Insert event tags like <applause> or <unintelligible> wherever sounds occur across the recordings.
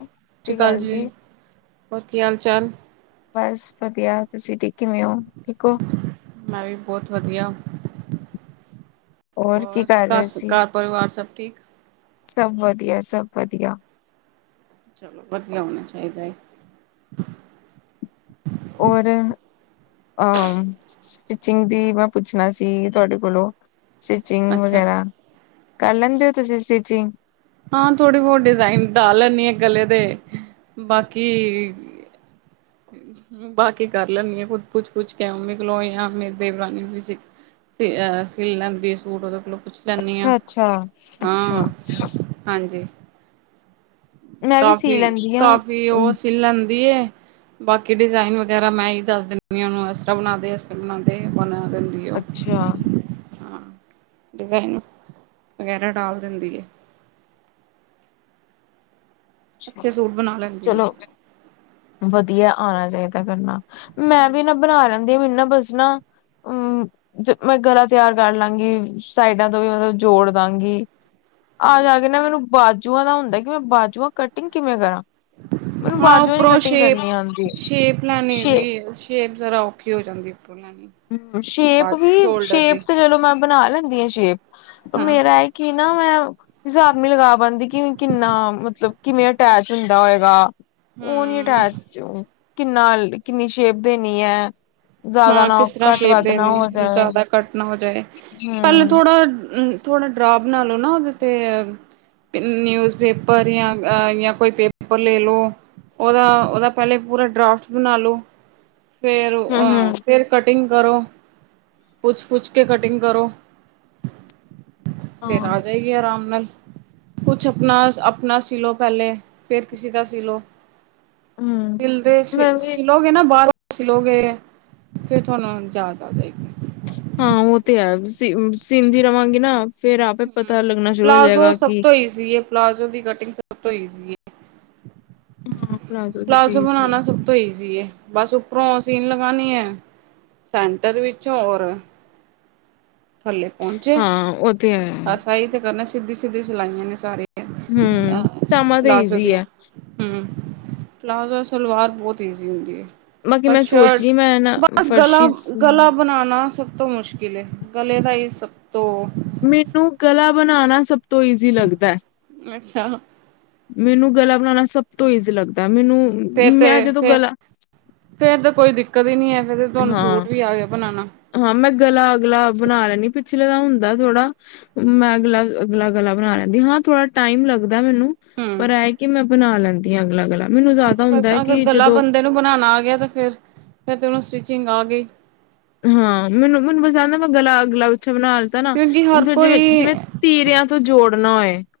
ਸਤਿ ਸ਼੍ਰੀ ਅਕਾਲ ਜੀ ਹੋਰ ਕੀ ਹਾਲ ਚਾਲ ਬਸ ਵਧੀਆ ਤੁਸੀਂ ਠੀਕ ਕਿਵੇਂ ਹੋ, ਠੀਕ ਹੋ ਮੈਂ ਵੀ ਬਹੁਤ ਵਧੀਆ ਕੀ ਹੋਰ ਕਰ ਘਰ ਰਹੇ ਸ, ਸੀ? ਘਰ ਪਰਿਵਾਰ ਸਭ ਠੀਕ ਸਭ ਵਧੀਆ ਸਭ ਵਧੀਆ ਚਲੋ ਵੱਧੀਆਂ ਹੋਣਾ ਚਾਹੀਦਾ ਏ ਔਰ ਅਹ ਸਟਿਚਿੰਗ ਦੀ ਮੈਂ ਪੁੱਛਣਾ ਸੀ ਤੁਹਾਡੇ ਕੋਲੋਂ ਸਟਿਚਿੰਗ ਅੱਛਾ ਵਗੈਰਾ ਕਰ ਲੈਂਦੇ ਹੋ ਤੁਸੀਂ ਸਟਿਚਿੰਗ ਹਾਂ ਥੋੜੀ ਬਹੁਤ ਡਿਜਾਇਨ ਪਾ ਲੈਂਣੀ ਆਾਂ ਗਲੇ ਦੇ ਬਾਕੀ- ਬਾਕੀ ਕਰ ਲੈਂਦੀ ਆ ਪੁ ਪੁੱਛ ਪੁਛ ਕੇ, ਉਮੀ ਕੋਲੋਂ ਜਾਂ ਮੇਰੀ ਦੇਵਰਾਨੀ ਵੀ ਸਿਲ ਲੈਂਦੀ ਆ ਸੂਟ ਉਹਦੇ ਕੋਲੋਂ ਪੁੱਛ ਲੈਂਦੀ ਹਾਂ ਅੱਛਾ-ਅੱਛਾ ਹਾਂ -ਅੱਛਾ। ਹਾਂਜੀ। ਮੈਂ ਵੀ ਸੀ ਕਾਫੀ, ਲੈਂਦੀ ਹਾਂ। ਕਾਫੀ ਉਹ ਸਿਲ ਲੈਂਦੀ ਏ ਬਾਕੀ ਡਿਜ਼ਾਇਨ ਵਗੈਰਾ ਮੈਂ ਹੀ ਦੱਸ ਦਿੰਦੀ ਉਹਨੂੰ ਇਸ ਤਰ੍ਹਾਂ ਬਣਾਂਦੇ ਇਸਤਰ੍ਹਾਂ ਬਣਾਂ ਅੱਛਾ। ਡਿਜ਼ਾਇਨ ਵਗੈਰਾ ਡਾਲ ਦਿੰਦੀ ਏ- ਬਣਾ ਲੈਂਦੀ ਉਹ। ਚਲੋ ਵਧੀਆ ਆ ਏ ਤੇ ਹੇਗਾ ਕਰਨਾ, ਮੈਂ ਵੀ ਹੂੰ ਨਾ ਬਣਾ ਲੈਂ ਕਹਿੰਦੀ ਮੈਨੂੰ ਨਾ ਬਸ ਨਾ, ਮੈਂ ਗਲਾ ਤਿਆਰ ਕਰ ਲਾਂਗੀ, ਸਾਈਡਾਂ ਤੋਂ ਵੀ ਮਤਲਬ ਜੋੜ ਦਾਂਗੀ ਆ ਜਾ ਕੇ ਹੂੰ ਨਾ ਮੈਨੂੰ ਬਾਜੂਆਂ ਦਾ ਹੁੰਦਾ ਕਿਵੇਂ ਬਾਜੂਆਂ ਕਟਿੰਗ ਕਿਵੇਂ ਕਰਾਂ ਮੈਨੂੰ ਹਾਂ ਬਾਜੂਆਂ ਨੀ ਉੱਪਰੋਂ ਕਟਿੰਗ ਸ਼ੇਪ, ਕਰਨੀ ਆਉਂਦੀ ਸ਼ੇਪ ਸ਼ੇ ਲੈਣੀਦੀ ਹੈ ਸ਼ੇਪ ਜ਼ਰਾ ਔਖੀ ਹੋ ਜਾਂਦੀ ਉੱਪਰੋਂ ਲੈਣੀ ਹ ਸ਼ੇਪ ਬਾਅਦ ਵੀ, ਸ਼ੋਲਡਰ ਸ਼ੇਪ ਦੀ ਤੇ ਜਲੋ ਮੈਂ ਬਣਾ ਲੈਂਦੀ ਹ ਜਿ <unintelligible> ਪਰ ਹਾਂ ਮੇਰਾ ਇਹ ਕੀ ਨਾ ਮੈਂ ਹਿਸਾਬ ਨਹੀਂ ਲਗਾ ਪਾਉਦੀ ਕਿ, ਕਿੰਨਾ ਮਤਲਬ ਕਿਵੇਂ ਅਟੈਚ ਹੁੰਦਾ ਹੋਏਗਾ ਹੂੰ <unintelligible> ਕਿੰਨਾ, ਕਿੰਨੀ ਸ਼ੇਪ ਦੇਣੀ ਹੈ? ਜ਼ਿਆਦਾ ਹਾਂ ਨਾ। ਕਿਸ ਘੱਟ ਸ਼ੇਪ ਵੱਧ ਨਾ ਦੇਣੀ, ਹੋ ਜਾਏ ਜ਼ਿਆਦਾ ਕੱਟ ਨਾ ਹੋ ਜਾਏ। ਪਹਿਲੇ ਹਮ ਥੋੜਾ ਥੋੜਾ ਡਰਾ ਬਣਾ ਲਓ ਨਾ, ਉਹਦੇ ਤੇ ਨਿਊਜ਼ ਪੇਪਰ ਯਾ ਕੋਈ ਪੇਪਰ ਲੈ ਲਓ। ਉਹਦਾ, ਉਹਦਾ ਪਹਿਲੇ ਪੂਰਾ ਡਰਾਫਟ ਬਣਾ ਲਓ। ਫੇਰ, ਹਮ ਹਮ ਅਹ ਫੇਰ ਕਟਿੰਗ। ਘਰੋਂ। ਪੁੱਛ- ਪੁੱਛ ਕੇ ਕਟਿੰਗ ਕਰੋ। ਫੇਰ ਹਾਂ ਆ ਜਾਏਗੀ, ਆਰਾਮ ਨਾਲ। ਕੁਛ ਅਪਨਹ ਅਪਨਾ ਸੀ ਲਓ ਪਹਿਲੇ, ਫਿਰ ਕਿਸੀ ਦਾ ਸੀ ਲਓ। ਹਮ ਸਿਲਦੇ ਮੈਂ ਵੀ ਸਿਲੋਗੇ ਨਾ, ਬਾਹਰੋਂ। ਸਿਲੋਗੇ, ਫੇਰ ਤੁਹਾਨੂੰ ਜਾਚ ਆ ਜਾਏਗੀ। ਹਾਂ, ਉਹ ਤੇ ਹੈ ਸਿੰਧੀ ਰਵਾਂਗੀ ਨਾ। ਫੇਰ ਆਪੇ ਪਤਾ ਹਮ, ਲੱਗਣਾ ਸ਼ੁਰੂ ਹੋ ਪਲਾਜ਼ੋ ਜਾਏਗਾ ਸਭ ਕਿ ਤੋਂ ਈਜ਼ੀਏ, ਪਲਾਜ਼ੋ ਦੀ ਕਟਿੰਗ। ਸਭ ਤੋਂ ਈਜ਼ੀ ਹੈ। ਹਮ। ਪਲਾਜ਼ੋ ਬਨਾਨਾ ਸਭ ਤੋਂ ਈਜ਼ੀ ਹੈ। ਬਸ ਉੱਪਰੋਂ ਸੀਨ ਲਗਾਨੀ ਐ, ਸੈਂਟਰ ਵਿੱਚੋਂ ਹੋਰ ਥੱਲੇ ਪਹੁੰਚੇ, ਹਾਂ ਉਹ ਤੇ ਹੈ ਬਸ ਆਈ ਤੇ ਕਰਨਾ ਸਿੱਧੀ ਸਿਤੀ ਸਿਲਾਇਆ ਨੇ ਸਾਰੇ। ਹਮ। ਪਜਾਮਾ ਤੇ ਈਜ਼ੀ ਹੈ। ਹਮ ਪਲਾਜ਼ੋ ਸਲਵਾਰ ਬਹੁਤ ਈਜ਼ੀ ਹੁੰਦੀ। ਬਾਕੀ ਬਸ, ਮੈਂ ਸੋਚ ਸ਼ਿਰਟ ਰਹੀ ਮੈਂ ਨਾ ਬਸ ਗਲਾ ਫਰਸ਼ੀ ਗਲਾ ਬਣਾਉਣਾ ਸਭ ਸਭ ਤੋਂ ਮੁਸ਼ਕਿਲ ਹੈ ਗਲੇ ਦਾ ਹੀ, ਸਭ ਤੋਂ <inaudible> ਤੋਂ ਈਜ਼ੀ ਲੱਗਦਾ ਹੈ। ਅੱਛਾ ਮੈਨੂੰ ਗਲਾ ਬਣਾਉਣਾ ਸਭ ਤੋਂ ਈਜ਼ੀ ਲੱਗਦਾ। ਹੈ। ਮੈਨੂੰ ਫੇਰ ਤੇ, ਮੈਂ ਫ ਜਦੋਂ ਗਲਾ ਫੇਰ ਤੇ ਕੋਈ ਦਿੱਕਤ ਹੀ ਨਹੀਂ ਹੈ। ਫੇਰ ਤੇ ਤੁਹਾਨੂੰ ਹਾਂ ਸੂਟ ਵੀ ਆ ਗਿਆ ਬਣਾਉਣਾ। ਹਾਂ, ਮੈਂ ਗਲਾ ਅਗਲਾ ਬਣਾ ਲੈਂਦੀ ਪਿਛਲੇ ਦਾ ਹੁੰਦਾ ਥੋੜਾ, ਮੈਂ ਅਗਲਾ ਅਗਲਾ ਗਲਾ ਬਣਾ ਲੈਂਦੀ ਹਾਂ। ਥੋੜਾ ਟਾਈਮ ਲੱਗਦਾ ਮੈਨੂੰ ਪਰ ਐਏ ਕਿ ਮੈਂ ਬਣਾ ਲੈਂਦੀਆਂ ਅਗਲਾੱ ਗੱਲਾਂ। ਤੇ ਫ, ਅਗਰ ਗਲਾ ਬੰਦੇ ਨੂੰ ਬਣਾਉਣਾ ਆ ਗਿਆ, ਤੇ ਫੇਰ ਫਿਰ ਉਹਨੂੰ ਸ ਸਿੰਘ ਆ ਗਏ ਹਾਂ ਮੈਨੂੰ ਮੈਨੂੰ ਪਸਾਉਂਦਾ ਮੈਂ ਗਲਾ ਗਲਾ ਵਿੱਚ ਉਛ ਬਣਾ ਲਤਾ ਨਾ ਕਿਉਂਕਿ ਹੁਣ ਹਰ ਫੇਰ ਜਿਵੇਂ ਕੋਈ ਜਿਵੇਂ ਤੀਰਿਆਂ ਤੋਂ ਜੋੜ ਨੋ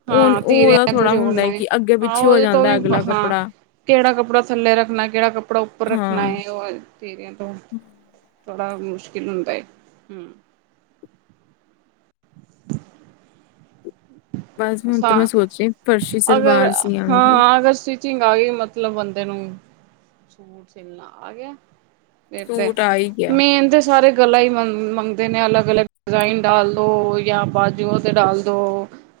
ਹਾਂ ਤੀਰਿਆਂ ਤੋਂ ਜੋੜਨਾ ਹੈ ਅੱਗੇ ਹਾਂ ਪਿੱਛੇ ਹੋ ਉਹਦੇ ਤੋਂ ਜਾਂਦਾ ਵੀ ਅਗਲਾ ਹਾਂ ਕੱਪੜਾ ਕਿਹੜਾ ਕੱਪੜਾ ਥੱਲੇ ਰੱਖਣਾ ਕਿਹੜਾ ਕੱਪੜਾ ਉੱਪਰ ਰੱਖਣਾ ਹਾਂ ਹੈ ਉਹ ਤੀਰਿਆਂ ਤੋਂ ਬੜਾ ਮੁਸ਼ਕਿਲ ਹੁੰਦਾ ਹੈਏ ਹਮ ਬਸ ਹੁਣ ਤੇ ਮੈਂ ਛਾਂ ਸੋਚ ਰਹੀ ਫਰਸ਼ੀ ਅਗਰ ਸਲਵਾਰ ਸੀਆਂਗੀ ਹਾਂ ਅਗਰ ਸਟਿਚਿੰਗ ਆ ਗਈ ਮਤਲਬ ਬੰਦੇ ਨੂੰ ਆ ਗਿਆ ਫ ਤੇ ਸੂਟ ਆ ਹੀ ਗਿਆ ਮੇਨ ਤੇ ਸਾਰੇ ਗਲਾ ਹੀ ਮੰ ਮੰਗਦੇ ਨੇ ਅਲਗ ਅਲਗ ਡਿਜ਼ਾਇਨ ਡਾਲ ਦੋ ਜਾਂਾ ਬਾਜੂਆਂ ਤੇ ਡਾਲ ਦੋ